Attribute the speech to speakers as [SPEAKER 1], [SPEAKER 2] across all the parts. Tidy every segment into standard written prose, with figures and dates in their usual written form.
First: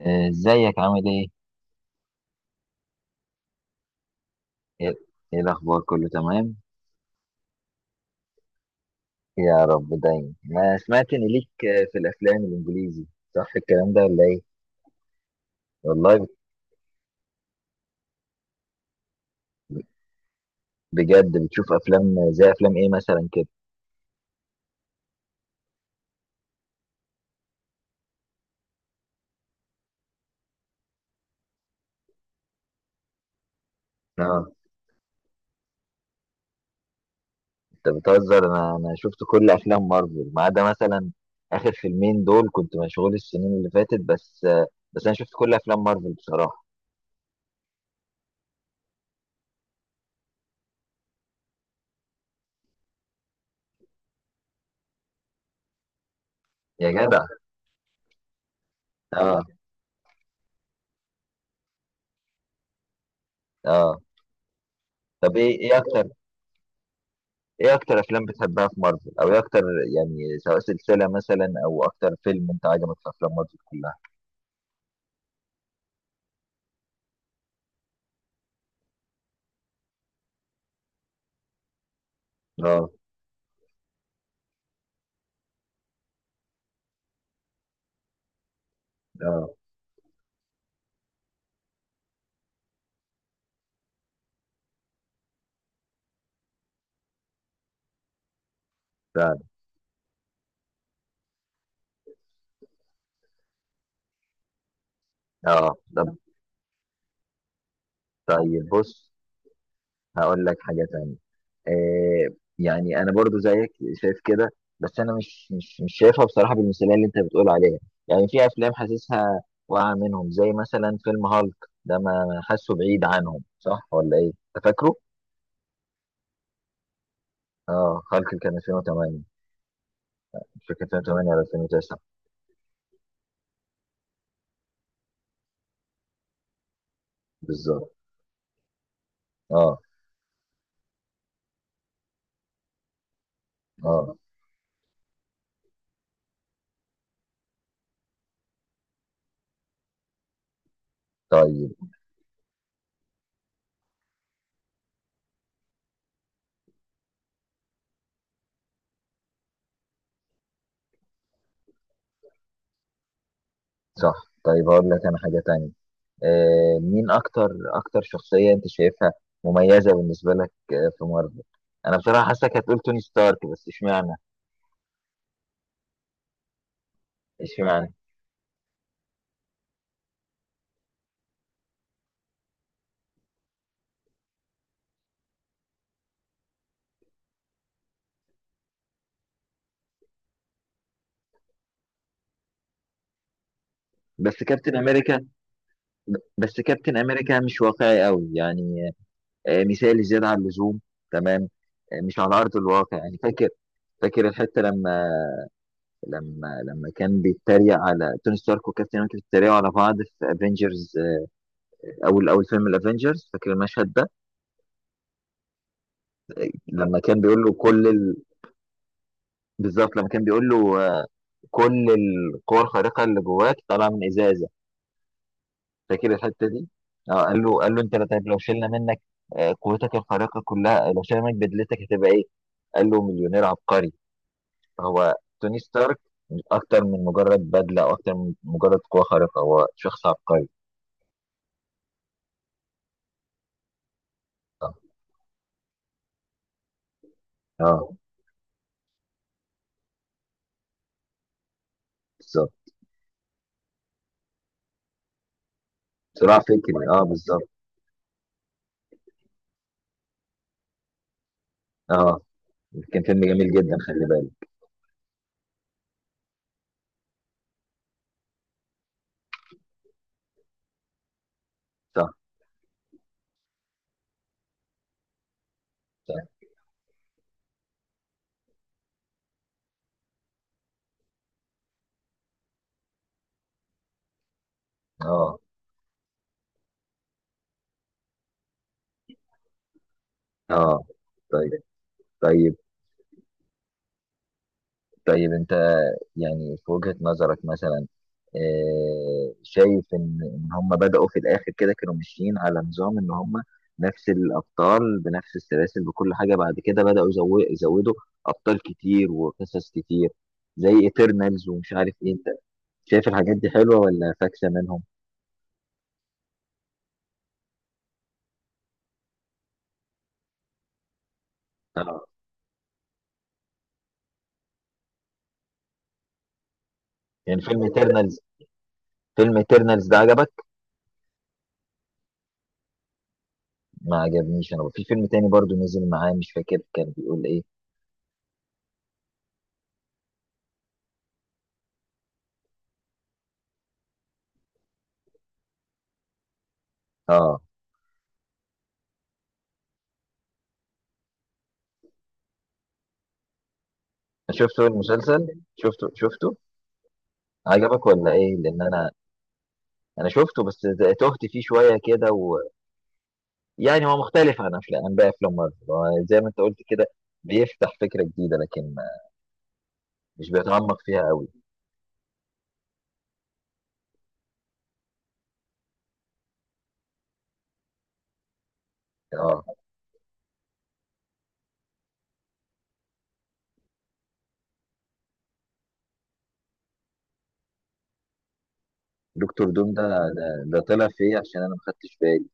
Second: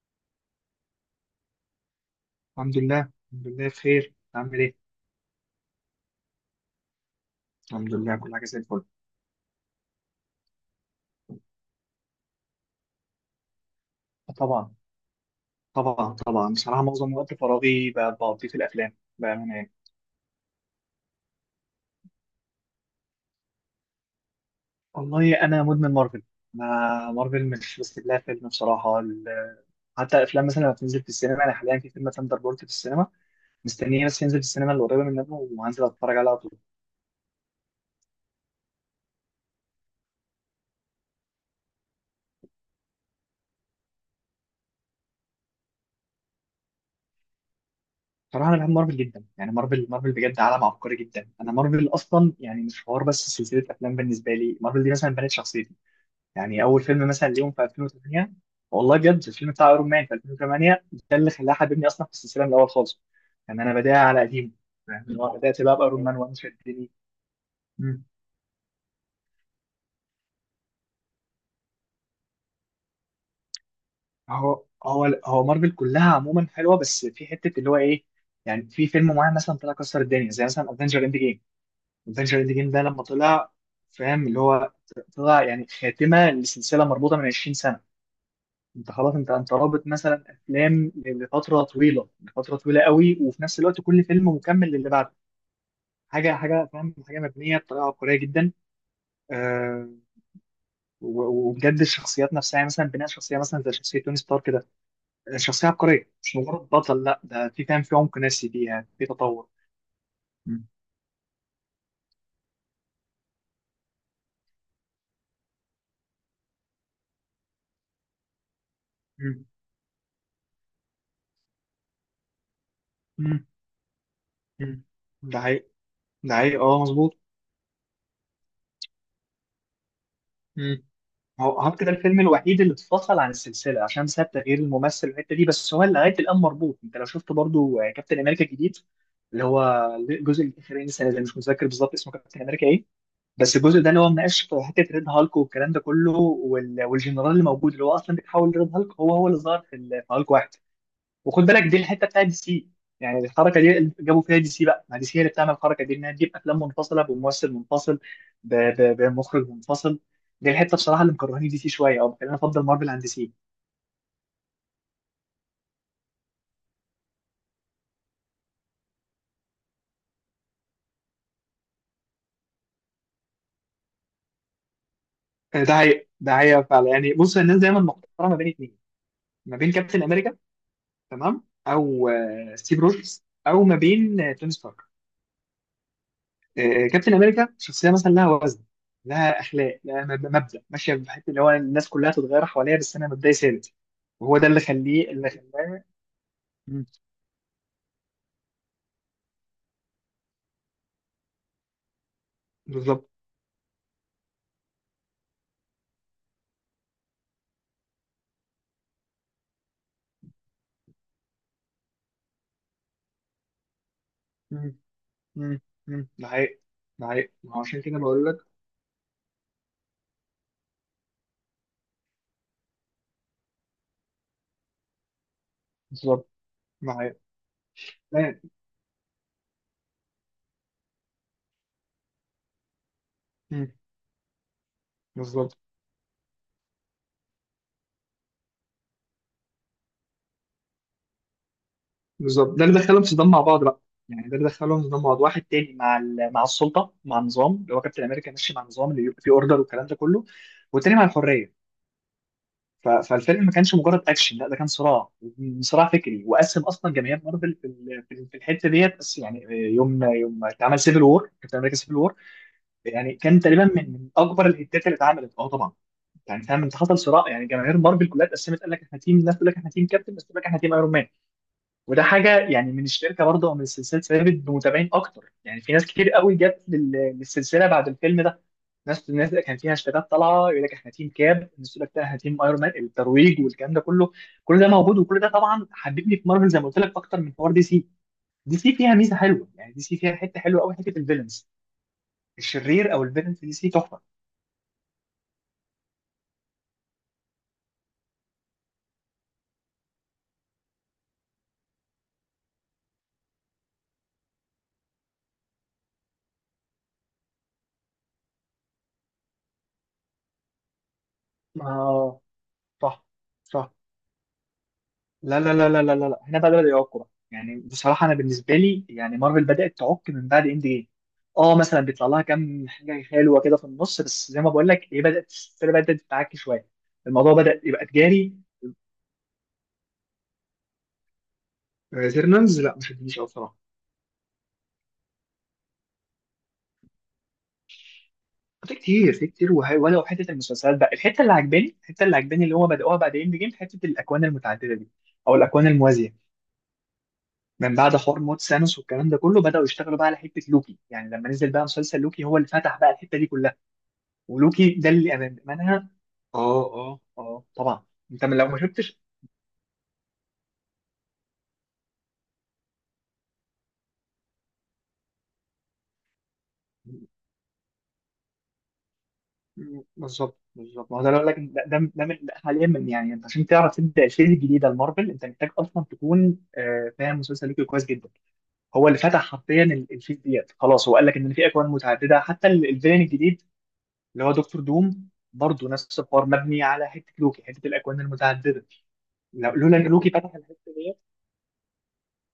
[SPEAKER 1] ازيك عامل ايه؟
[SPEAKER 2] الحمد لله الحمد لله بخير. عامل ايه؟
[SPEAKER 1] ايه، إيه الاخبار كله تمام؟
[SPEAKER 2] الحمد لله كل حاجه زي الفل.
[SPEAKER 1] يا رب دايما. انا سمعت ان ليك في الافلام الانجليزي، صح الكلام ده ولا ايه؟
[SPEAKER 2] طبعا طبعا
[SPEAKER 1] والله،
[SPEAKER 2] طبعا. بصراحه معظم وقت فراغي بقضيه في الافلام بامانه يعني.
[SPEAKER 1] بجد بتشوف افلام زي افلام ايه مثلا كده؟
[SPEAKER 2] والله انا مدمن مارفل. انا مارفل مش بس لها فيلم بصراحه حتى افلام مثلا لما بتنزل في السينما، انا حاليا في فيلم ثاندر بولت في السينما، مستنيه بس ينزل في
[SPEAKER 1] اه.
[SPEAKER 2] السينما اللي قريبه منه، وهنزل اتفرج عليه على طول.
[SPEAKER 1] انت بتهزر، انا شفت كل افلام مارفل ما عدا مثلا اخر فيلمين دول، كنت مشغول السنين اللي فاتت بس، بس انا شفت كل افلام مارفل بصراحة.
[SPEAKER 2] بصراحه انا بحب مارفل جدا، يعني مارفل مارفل بجد عالم عبقري جدا. انا مارفل اصلا يعني مش حوار بس سلسله افلام، بالنسبه لي مارفل دي مثلا بنت شخصيتي. يعني اول
[SPEAKER 1] يا
[SPEAKER 2] فيلم
[SPEAKER 1] جدع.
[SPEAKER 2] مثلا ليهم في 2008. والله بجد
[SPEAKER 1] اه،
[SPEAKER 2] الفيلم بتاع ايرون مان في 2008، ده اللي خلاه حببني اصلا في السلسله من الاول خالص. يعني انا بدايه
[SPEAKER 1] اه.
[SPEAKER 2] على قديم، فاهم اللي
[SPEAKER 1] طب،
[SPEAKER 2] هو
[SPEAKER 1] ايه
[SPEAKER 2] بدات
[SPEAKER 1] ايه
[SPEAKER 2] بقى
[SPEAKER 1] اكتر،
[SPEAKER 2] بايرون مان وان شدني.
[SPEAKER 1] ايه اكتر
[SPEAKER 2] مم.
[SPEAKER 1] افلام بتحبها في مارفل، او ايه اكتر؟ يعني سواء سلسله مثلا او اكتر فيلم انت عجبك في افلام مارفل كلها.
[SPEAKER 2] هو مارفل كلها عموما حلوه، بس في حته اللي هو ايه. يعني في فيلم معين مثلا طلع كسر الدنيا، زي مثلا افنجر اند جيم. افنجر اند جيم ده
[SPEAKER 1] اه،
[SPEAKER 2] لما طلع، فاهم اللي هو، طلع يعني خاتمه لسلسله مربوطه من 20 سنه. انت خلاص انت
[SPEAKER 1] اه.
[SPEAKER 2] انت رابط مثلا افلام لفتره طويله لفتره طويله قوي، وفي نفس الوقت كل فيلم مكمل للي بعده. حاجه حاجه فاهم حاجه مبنيه بطريقه عبقريه جدا.
[SPEAKER 1] فعلا.
[SPEAKER 2] آه وبجد الشخصيات نفسها يعني مثلا بناء شخصيه مثلا زي شخصيه توني ستارك كده. شخصيه
[SPEAKER 1] اه. طب،
[SPEAKER 2] عبقريه مش مجرد بطل، لا ده في فاهم في عمق نفسي
[SPEAKER 1] طيب
[SPEAKER 2] فيها في
[SPEAKER 1] بص،
[SPEAKER 2] تطور.
[SPEAKER 1] هقول لك
[SPEAKER 2] مم.
[SPEAKER 1] حاجه تانية. آه يعني انا برضو زيك، شايف كده. بس انا مش شايفها بصراحه بالمثاليه اللي انت بتقول عليها. يعني في افلام حاسسها
[SPEAKER 2] مم.
[SPEAKER 1] واقعه منهم زي مثلا فيلم هالك. ده ما حاسه بعيد عنهم،
[SPEAKER 2] مم.
[SPEAKER 1] صح ولا ايه؟ انت
[SPEAKER 2] مم.
[SPEAKER 1] فاكره؟
[SPEAKER 2] ده حقيقي. ده حقيقي، اه مظبوط.
[SPEAKER 1] اه، هالك كان 2008، مش فاكر 2008 ولا
[SPEAKER 2] هو هارت ده
[SPEAKER 1] 2009.
[SPEAKER 2] الفيلم الوحيد اللي اتفصل عن السلسله عشان ساب تغيير الممثل والحته دي، بس هو لغايه الان مربوط. انت لو شفت برضو
[SPEAKER 1] بالظبط.
[SPEAKER 2] كابتن امريكا الجديد اللي هو
[SPEAKER 1] اه،
[SPEAKER 2] الجزء الاخراني السنه دي، مش متذكر بالظبط اسمه كابتن امريكا ايه. بس الجزء ده اللي هو
[SPEAKER 1] اه،
[SPEAKER 2] مناقش في حته ريد هالك والكلام ده كله والجنرال اللي موجود اللي هو اصلا بيتحول لريد هالك، هو اللي ظهر في في هالك واحد. وخد بالك
[SPEAKER 1] طيب.
[SPEAKER 2] دي الحته بتاعت دي سي. يعني الحركه دي اللي جابوا فيها دي سي بقى، ما دي سي هي اللي بتعمل الحركه دي، انها تجيب افلام منفصله بممثل منفصل، بمخرج منفصل. دي الحته بصراحه اللي مكرهاني دي سي شويه او مخليني افضل مارفل عن دي سي.
[SPEAKER 1] صح. طيب هقول لك انا حاجة تانية. مين اكتر، اكتر شخصية انت شايفها مميزة بالنسبة لك في مارفل؟ انا بصراحة حاسسك هتقول توني ستارك، بس اشمعنى؟
[SPEAKER 2] ده حقيقة ده حقيقة فعلا. يعني بص الناس دايما
[SPEAKER 1] اشمعنى؟
[SPEAKER 2] محتاره ما بين اتنين. ما بين كابتن امريكا، تمام، او ستيف روجرز، او ما بين توني ستارك. كابتن امريكا شخصيه مثلا لها وزن، لها اخلاق، لها مبدا، ماشيه بحته اللي هو الناس كلها تتغير حواليها بس انا مبدأي ثابت. وهو
[SPEAKER 1] بس
[SPEAKER 2] ده اللي
[SPEAKER 1] كابتن امريكا،
[SPEAKER 2] اللي خلاه.
[SPEAKER 1] بس
[SPEAKER 2] مم.
[SPEAKER 1] كابتن امريكا مش واقعي قوي يعني. مثالي زيادة عن اللزوم. تمام. مش على ارض الواقع
[SPEAKER 2] بالظبط.
[SPEAKER 1] يعني. فاكر؟ فاكر الحتة، لما لما لما كان بيتريق على توني ستارك وكابتن امريكا بيتريقوا على بعض في افنجرز، او اول فيلم الافنجرز، فاكر المشهد ده؟
[SPEAKER 2] مم. مم. مم. ده حقيقي.
[SPEAKER 1] لما
[SPEAKER 2] ده
[SPEAKER 1] كان
[SPEAKER 2] حقيقي،
[SPEAKER 1] بيقول له
[SPEAKER 2] ما هو عشان
[SPEAKER 1] كل
[SPEAKER 2] كده
[SPEAKER 1] ال...
[SPEAKER 2] بقول لك.
[SPEAKER 1] بالظبط لما كان بيقول له، كل القوى الخارقة اللي جواك طالعة من إزازة، فاكر
[SPEAKER 2] بالظبط.
[SPEAKER 1] الحتة دي؟
[SPEAKER 2] ده حقيقي.
[SPEAKER 1] اه، قال له، أنت طيب لو
[SPEAKER 2] لا.
[SPEAKER 1] شلنا منك قوتك الخارقة كلها، لو شلنا منك بدلتك هتبقى إيه؟ قال له مليونير
[SPEAKER 2] مم.
[SPEAKER 1] عبقري. هو
[SPEAKER 2] بالظبط
[SPEAKER 1] توني ستارك أكتر من مجرد بدلة، أو أكتر من مجرد قوة خارقة، هو شخص عبقري.
[SPEAKER 2] بالظبط، ده اللي دخلهم صدام مع بعض بقى. يعني ده اللي
[SPEAKER 1] اه.
[SPEAKER 2] دخلهم صدام مع بعض، واحد تاني مع مع السلطه، مع النظام اللي هو
[SPEAKER 1] آه،
[SPEAKER 2] كابتن امريكا ماشي مع النظام اللي بيبقى فيه اوردر والكلام ده كله. والتاني مع الحريه.
[SPEAKER 1] بالظبط.
[SPEAKER 2] فالفيلم ما كانش مجرد اكشن، لا ده كان صراع. صراع فكري،
[SPEAKER 1] صراع
[SPEAKER 2] وقسم
[SPEAKER 1] فكري،
[SPEAKER 2] اصلا
[SPEAKER 1] اه،
[SPEAKER 2] جماهير مارفل
[SPEAKER 1] بالظبط.
[SPEAKER 2] في في الحته ديت. بس يعني يوم يوم اتعمل سيفل وور، كابتن امريكا سيفل وور،
[SPEAKER 1] اه، كان
[SPEAKER 2] يعني
[SPEAKER 1] فيلم
[SPEAKER 2] كان
[SPEAKER 1] جميل
[SPEAKER 2] تقريبا
[SPEAKER 1] جدا،
[SPEAKER 2] من
[SPEAKER 1] خلي
[SPEAKER 2] اكبر
[SPEAKER 1] بالك.
[SPEAKER 2] الهتات اللي اتعملت. اه طبعا. يعني فاهم انت حصل صراع، يعني جماهير مارفل كلها اتقسمت. قال لك احنا تيم، ناس تقول لك احنا تيم كابتن، ناس تقول لك احنا تيم ايرون مان. وده
[SPEAKER 1] صح،
[SPEAKER 2] حاجه يعني من الشركه برضه او من السلسله، ثابت بمتابعين اكتر، يعني في ناس كتير قوي
[SPEAKER 1] صح.
[SPEAKER 2] جت للسلسله بعد الفيلم ده. الناس اللي كان فيها هاشتاجات طالعه يقول لك احنا تيم كاب، الناس تقول لك لا احنا تيم ايرون مان، الترويج والكلام ده كله. كل ده موجود وكل ده
[SPEAKER 1] اه،
[SPEAKER 2] طبعا حببني في مارفل زي ما قلت لك، اكتر من حوار دي سي. دي سي فيها ميزه حلوه، يعني دي سي فيها حته حلوه قوي،
[SPEAKER 1] اه،
[SPEAKER 2] حته الفيلنز.
[SPEAKER 1] طيب، طيب،
[SPEAKER 2] الشرير او الفيلن في دي سي تحفه.
[SPEAKER 1] طيب انت يعني في وجهة نظرك مثلا، شايف ان هم بدأوا في الاخر كده كانوا ماشيين على نظام ان هم نفس الابطال بنفس السلاسل بكل حاجة، بعد كده بدأوا يزودوا ابطال كتير وقصص كتير زي ايترنالز ومش عارف ايه،
[SPEAKER 2] اه
[SPEAKER 1] انت
[SPEAKER 2] صح
[SPEAKER 1] شايف الحاجات دي
[SPEAKER 2] صح.
[SPEAKER 1] حلوة ولا فاكسة منهم؟
[SPEAKER 2] لا لا لا لا لا لا لا. هنا بقى بدأوا يعكوا بقى. يعني بصراحه انا بالنسبه لي، يعني مارفل بدأت تعك من بعد اند جيم. اه مثلا
[SPEAKER 1] اه،
[SPEAKER 2] بيطلع لها كام حاجه حلوه كده في النص، بس زي ما بقول لك، هي بدأت، السلسله بدأت تتعكي شويه. الموضوع
[SPEAKER 1] يعني
[SPEAKER 2] بدأ يبقى تجاري.
[SPEAKER 1] فيلم ايترنالز ده عجبك؟
[SPEAKER 2] ايترنالز لا ما شدنيش قوي بصراحه.
[SPEAKER 1] ما عجبنيش، انا في فيلم تاني برضو نزل معاه مش فاكر كان بيقول ايه.
[SPEAKER 2] في كتير في كتير، وهي ولو حته المسلسلات بقى الحته اللي عجباني، الحته اللي عجباني اللي هو بدأوها بعد اند جيم، حته الاكوان المتعدده دي او الاكوان الموازيه.
[SPEAKER 1] اه.
[SPEAKER 2] من بعد حوار موت سانوس والكلام ده كله، بدأوا يشتغلوا بقى على حته لوكي. يعني لما نزل بقى مسلسل لوكي، هو اللي فتح بقى الحته دي كلها.
[SPEAKER 1] شفته
[SPEAKER 2] ولوكي ده اللي
[SPEAKER 1] المسلسل، شفته،
[SPEAKER 2] امانها.
[SPEAKER 1] شفته.
[SPEAKER 2] اه اه اه طبعا.
[SPEAKER 1] عجبك ولا
[SPEAKER 2] انت
[SPEAKER 1] ايه؟
[SPEAKER 2] من لو ما
[SPEAKER 1] لان انا،
[SPEAKER 2] شفتش.
[SPEAKER 1] شفته بس تهت فيه شويه كده. ويعني هو مختلف عن باقي افلام مارفل، هو زي ما انت قلت كده بيفتح فكره جديده لكن مش
[SPEAKER 2] بالظبط
[SPEAKER 1] بيتعمق
[SPEAKER 2] بالظبط، ما
[SPEAKER 1] فيها
[SPEAKER 2] هو ده اللي
[SPEAKER 1] قوي.
[SPEAKER 2] أقول لك، ده حاليا من يعني، انت عشان تعرف تبدا الفيز الجديده المارفل انت محتاج اصلا تكون فاهم مسلسل لوكي كويس جدا. هو اللي فتح
[SPEAKER 1] اه.
[SPEAKER 2] حرفيا الفيس ديت خلاص، هو قال لك ان في اكوان متعدده. حتى الفيلن الجديد اللي هو دكتور دوم برضه نفس الحوار مبني على حته لوكي، حته الاكوان المتعدده.
[SPEAKER 1] دكتور دوم
[SPEAKER 2] لولا
[SPEAKER 1] ده،
[SPEAKER 2] ان لوكي
[SPEAKER 1] ده,
[SPEAKER 2] فتح الحته
[SPEAKER 1] ده طلع
[SPEAKER 2] ديت.
[SPEAKER 1] في ايه؟ عشان انا ما خدتش بالي.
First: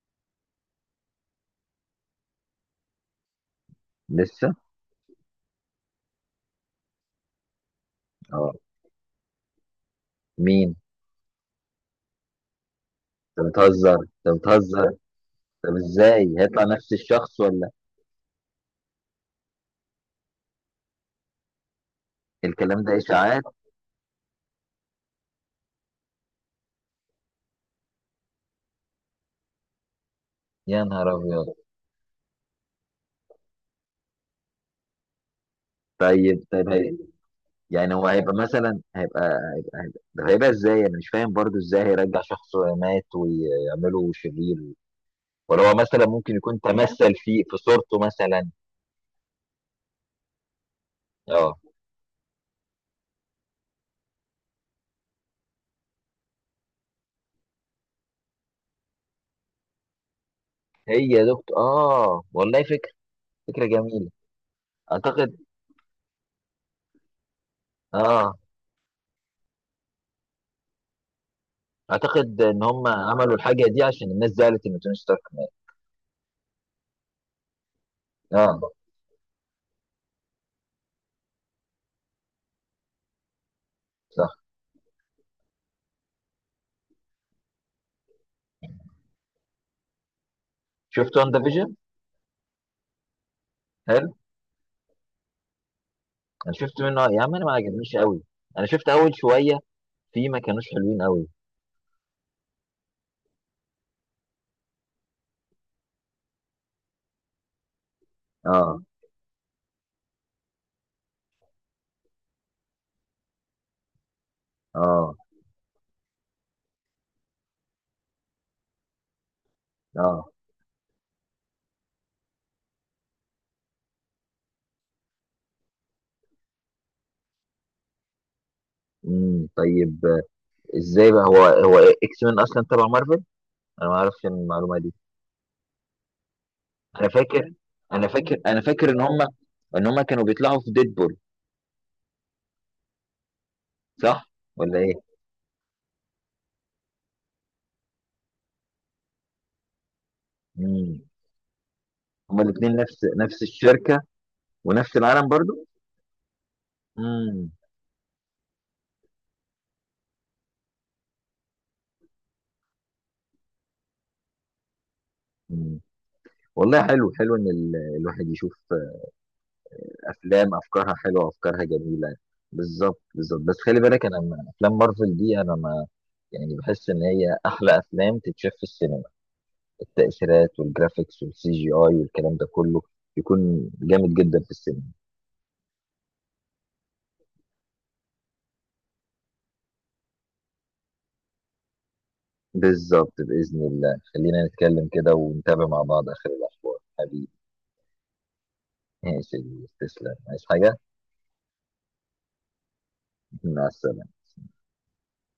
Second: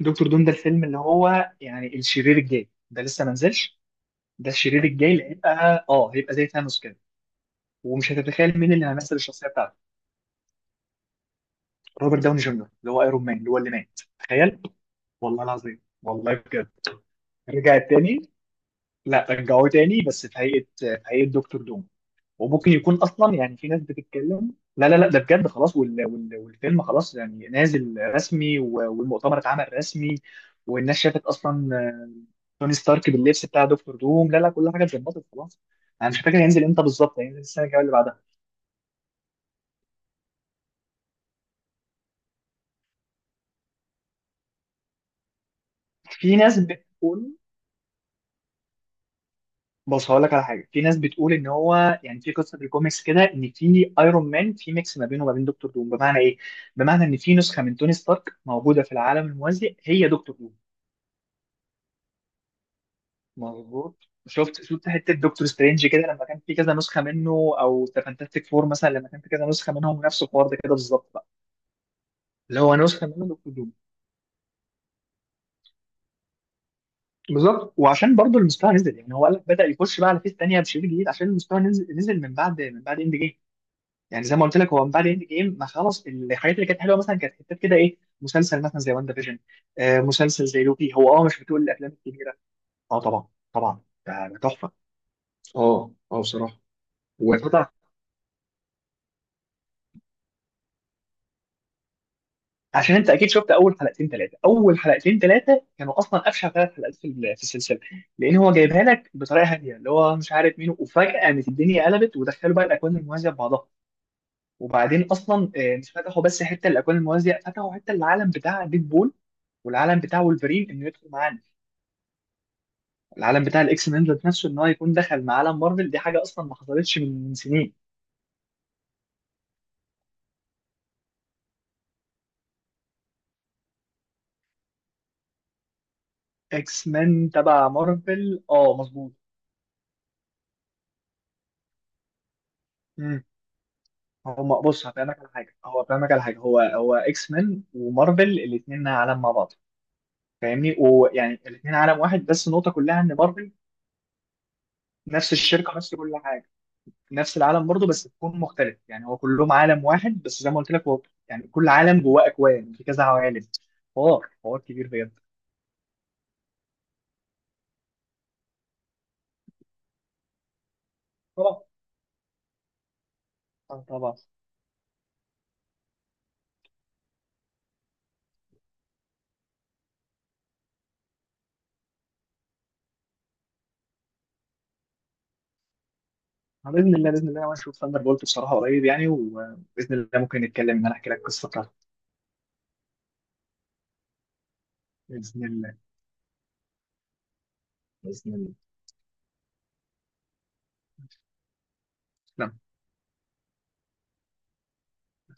[SPEAKER 2] دكتور دوم ده الفيلم اللي هو يعني الشرير الجاي، ده لسه ما نزلش. ده
[SPEAKER 1] لسه؟
[SPEAKER 2] الشرير الجاي اللي هيبقى، هيبقى زي ثانوس كده. ومش
[SPEAKER 1] اه.
[SPEAKER 2] هتتخيل مين اللي هيمثل الشخصيه بتاعته.
[SPEAKER 1] مين؟
[SPEAKER 2] روبرت داوني جونيور اللي هو ايرون مان،
[SPEAKER 1] انت
[SPEAKER 2] اللي هو اللي
[SPEAKER 1] بتهزر،
[SPEAKER 2] مات،
[SPEAKER 1] انت
[SPEAKER 2] تخيل.
[SPEAKER 1] بتهزر.
[SPEAKER 2] والله
[SPEAKER 1] طب
[SPEAKER 2] العظيم،
[SPEAKER 1] ازاي
[SPEAKER 2] والله
[SPEAKER 1] هيطلع
[SPEAKER 2] بجد.
[SPEAKER 1] نفس الشخص ولا؟
[SPEAKER 2] رجع تاني. لا رجعوه تاني، بس في هيئه في هيئه دكتور دوم. وممكن
[SPEAKER 1] الكلام
[SPEAKER 2] يكون
[SPEAKER 1] ده
[SPEAKER 2] اصلا،
[SPEAKER 1] اشاعات،
[SPEAKER 2] يعني في ناس بتتكلم، لا لا لا ده بجد خلاص، والفيلم خلاص يعني نازل رسمي والمؤتمر اتعمل رسمي.
[SPEAKER 1] يا
[SPEAKER 2] والناس
[SPEAKER 1] نهار
[SPEAKER 2] شافت
[SPEAKER 1] ابيض.
[SPEAKER 2] اصلا توني ستارك باللبس بتاع دكتور دوم، لا لا كل حاجه اتظبطت خلاص. انا مش فاكر
[SPEAKER 1] طيب،
[SPEAKER 2] هينزل امتى
[SPEAKER 1] طيب،
[SPEAKER 2] بالظبط، هينزل السنه الجايه اللي
[SPEAKER 1] يعني هو
[SPEAKER 2] بعدها.
[SPEAKER 1] هيبقى مثلا طب هيبقى ازاي؟ انا مش فاهم برضو ازاي هيرجع شخص مات ويعمله شرير؟ ولا هو مثلا ممكن
[SPEAKER 2] في ناس
[SPEAKER 1] يكون تمثل
[SPEAKER 2] بتقول.
[SPEAKER 1] في صورته مثلا؟
[SPEAKER 2] بص هقول لك على حاجه، في ناس بتقول ان
[SPEAKER 1] اه،
[SPEAKER 2] هو يعني في قصه في الكوميكس كده ان في ايرون مان، في ميكس ما بينه وما بين دكتور دوم. بمعنى ايه؟ بمعنى ان في نسخه من توني ستارك موجوده في العالم الموازي، هي دكتور دوم.
[SPEAKER 1] هي يا دكتور، اه، والله فكرة. فكرة
[SPEAKER 2] مظبوط،
[SPEAKER 1] جميلة.
[SPEAKER 2] شفت حته
[SPEAKER 1] اعتقد.
[SPEAKER 2] دكتور سترينج كده لما كان في كذا نسخه منه. او ذا
[SPEAKER 1] اه،
[SPEAKER 2] فانتاستيك فور مثلا لما كان في كذا نسخه منهم، نفس الحوار ده كده بالظبط بقى.
[SPEAKER 1] اعتقد
[SPEAKER 2] اللي
[SPEAKER 1] ان
[SPEAKER 2] هو
[SPEAKER 1] هم
[SPEAKER 2] نسخه منه
[SPEAKER 1] عملوا
[SPEAKER 2] دكتور
[SPEAKER 1] الحاجة
[SPEAKER 2] دوم.
[SPEAKER 1] دي عشان الناس زعلت ان توني ستارك مات.
[SPEAKER 2] بالظبط، وعشان برضه
[SPEAKER 1] اه،
[SPEAKER 2] المستوى نزل. يعني هو قال لك، بدا يخش بقى على فيس تانيه بشريط جديد عشان المستوى نزل نزل، من بعد اند جيم. يعني
[SPEAKER 1] صح.
[SPEAKER 2] زي ما قلت لك هو من بعد اند جيم، ما خلاص الحاجات اللي كانت حلوه مثلا كانت حتات كده، ايه مسلسل مثلا زي واندا فيجن، مسلسل زي لوكي.
[SPEAKER 1] شفت
[SPEAKER 2] هو
[SPEAKER 1] وان
[SPEAKER 2] مش بتقول
[SPEAKER 1] فيجن؟
[SPEAKER 2] الافلام الكبيره. اه طبعا. طبعا.
[SPEAKER 1] حلو.
[SPEAKER 2] ده تحفه. اه
[SPEAKER 1] انا
[SPEAKER 2] بصراحه.
[SPEAKER 1] شفت منه يا عم، انا ما
[SPEAKER 2] وفترة.
[SPEAKER 1] عجبنيش قوي، انا شفت اول شوية، في ما كانوش حلوين قوي.
[SPEAKER 2] عشان انت اكيد شفت اول حلقتين ثلاثه، اول حلقتين ثلاثه كانوا اصلا افشل ثلاث حلقات في في السلسله. لان هو
[SPEAKER 1] اه،
[SPEAKER 2] جايبها لك بطريقه هاديه اللي هو مش عارف مين، وفجاه قامت الدنيا قلبت، ودخلوا بقى الاكوان الموازيه ببعضها. وبعدين
[SPEAKER 1] اه،
[SPEAKER 2] اصلا مش فتحوا بس حته الاكوان الموازيه، فتحوا حته العالم بتاع ديدبول والعالم بتاع
[SPEAKER 1] اه.
[SPEAKER 2] وولفرين انه يدخل معانا. العالم بتاع الاكس مان ذات نفسه ان هو يكون دخل مع عالم مارفل، دي حاجه اصلا ما حصلتش من سنين.
[SPEAKER 1] امم، طيب، ازاي بقى هو، هو اكس مان اصلا تبع مارفل؟ انا ما اعرفش المعلومه دي.
[SPEAKER 2] اكس
[SPEAKER 1] انا
[SPEAKER 2] مان
[SPEAKER 1] فاكر
[SPEAKER 2] تبع
[SPEAKER 1] انا فاكر
[SPEAKER 2] مارفل،
[SPEAKER 1] انا
[SPEAKER 2] اه
[SPEAKER 1] فاكر
[SPEAKER 2] مظبوط.
[SPEAKER 1] ان هم كانوا بيطلعوا في ديدبول، صح
[SPEAKER 2] هو
[SPEAKER 1] ولا
[SPEAKER 2] بص
[SPEAKER 1] ايه؟
[SPEAKER 2] هفهمك على حاجه، هو فاهمك على حاجه، هو اكس مان ومارفل الاثنين عالم مع بعض، فاهمني؟
[SPEAKER 1] امم.
[SPEAKER 2] ويعني الاثنين عالم واحد
[SPEAKER 1] هما
[SPEAKER 2] بس النقطه
[SPEAKER 1] الاثنين
[SPEAKER 2] كلها
[SPEAKER 1] نفس
[SPEAKER 2] ان
[SPEAKER 1] نفس
[SPEAKER 2] مارفل،
[SPEAKER 1] الشركه ونفس العالم
[SPEAKER 2] نفس
[SPEAKER 1] برضو؟
[SPEAKER 2] الشركه نفس كل حاجه. نفس
[SPEAKER 1] امم.
[SPEAKER 2] العالم برضه بس تكون مختلف، يعني هو كلهم عالم واحد، بس زي ما قلت لك هو يعني كل عالم جواه اكوان، في كذا عوالم. حوار حوار كبير بجد.
[SPEAKER 1] أمم. والله حلو، حلو ان الواحد يشوف افلام افكارها حلوه
[SPEAKER 2] طبعا.
[SPEAKER 1] وافكارها جميله. بالظبط، بالظبط، بس خلي بالك،
[SPEAKER 2] طبعا.
[SPEAKER 1] انا افلام مارفل دي، انا ما يعني، بحس ان هي احلى افلام تتشاف في السينما. التأثيرات والجرافيكس والسي جي اي والكلام ده كله يكون جامد جدا في السينما.
[SPEAKER 2] باذن الله، باذن الله انا اشوف ثاندر بولت بصراحه قريب يعني، وباذن الله ممكن نتكلم ان انا احكي لك القصه بتاعته.
[SPEAKER 1] بالظبط، بإذن الله خلينا نتكلم كده
[SPEAKER 2] باذن
[SPEAKER 1] ونتابع
[SPEAKER 2] الله.
[SPEAKER 1] مع بعض آخر الأخبار، حبيبي.
[SPEAKER 2] باذن
[SPEAKER 1] ماشي يا كبير، تسلم. عايز حاجة؟
[SPEAKER 2] الله.
[SPEAKER 1] مع السلامة.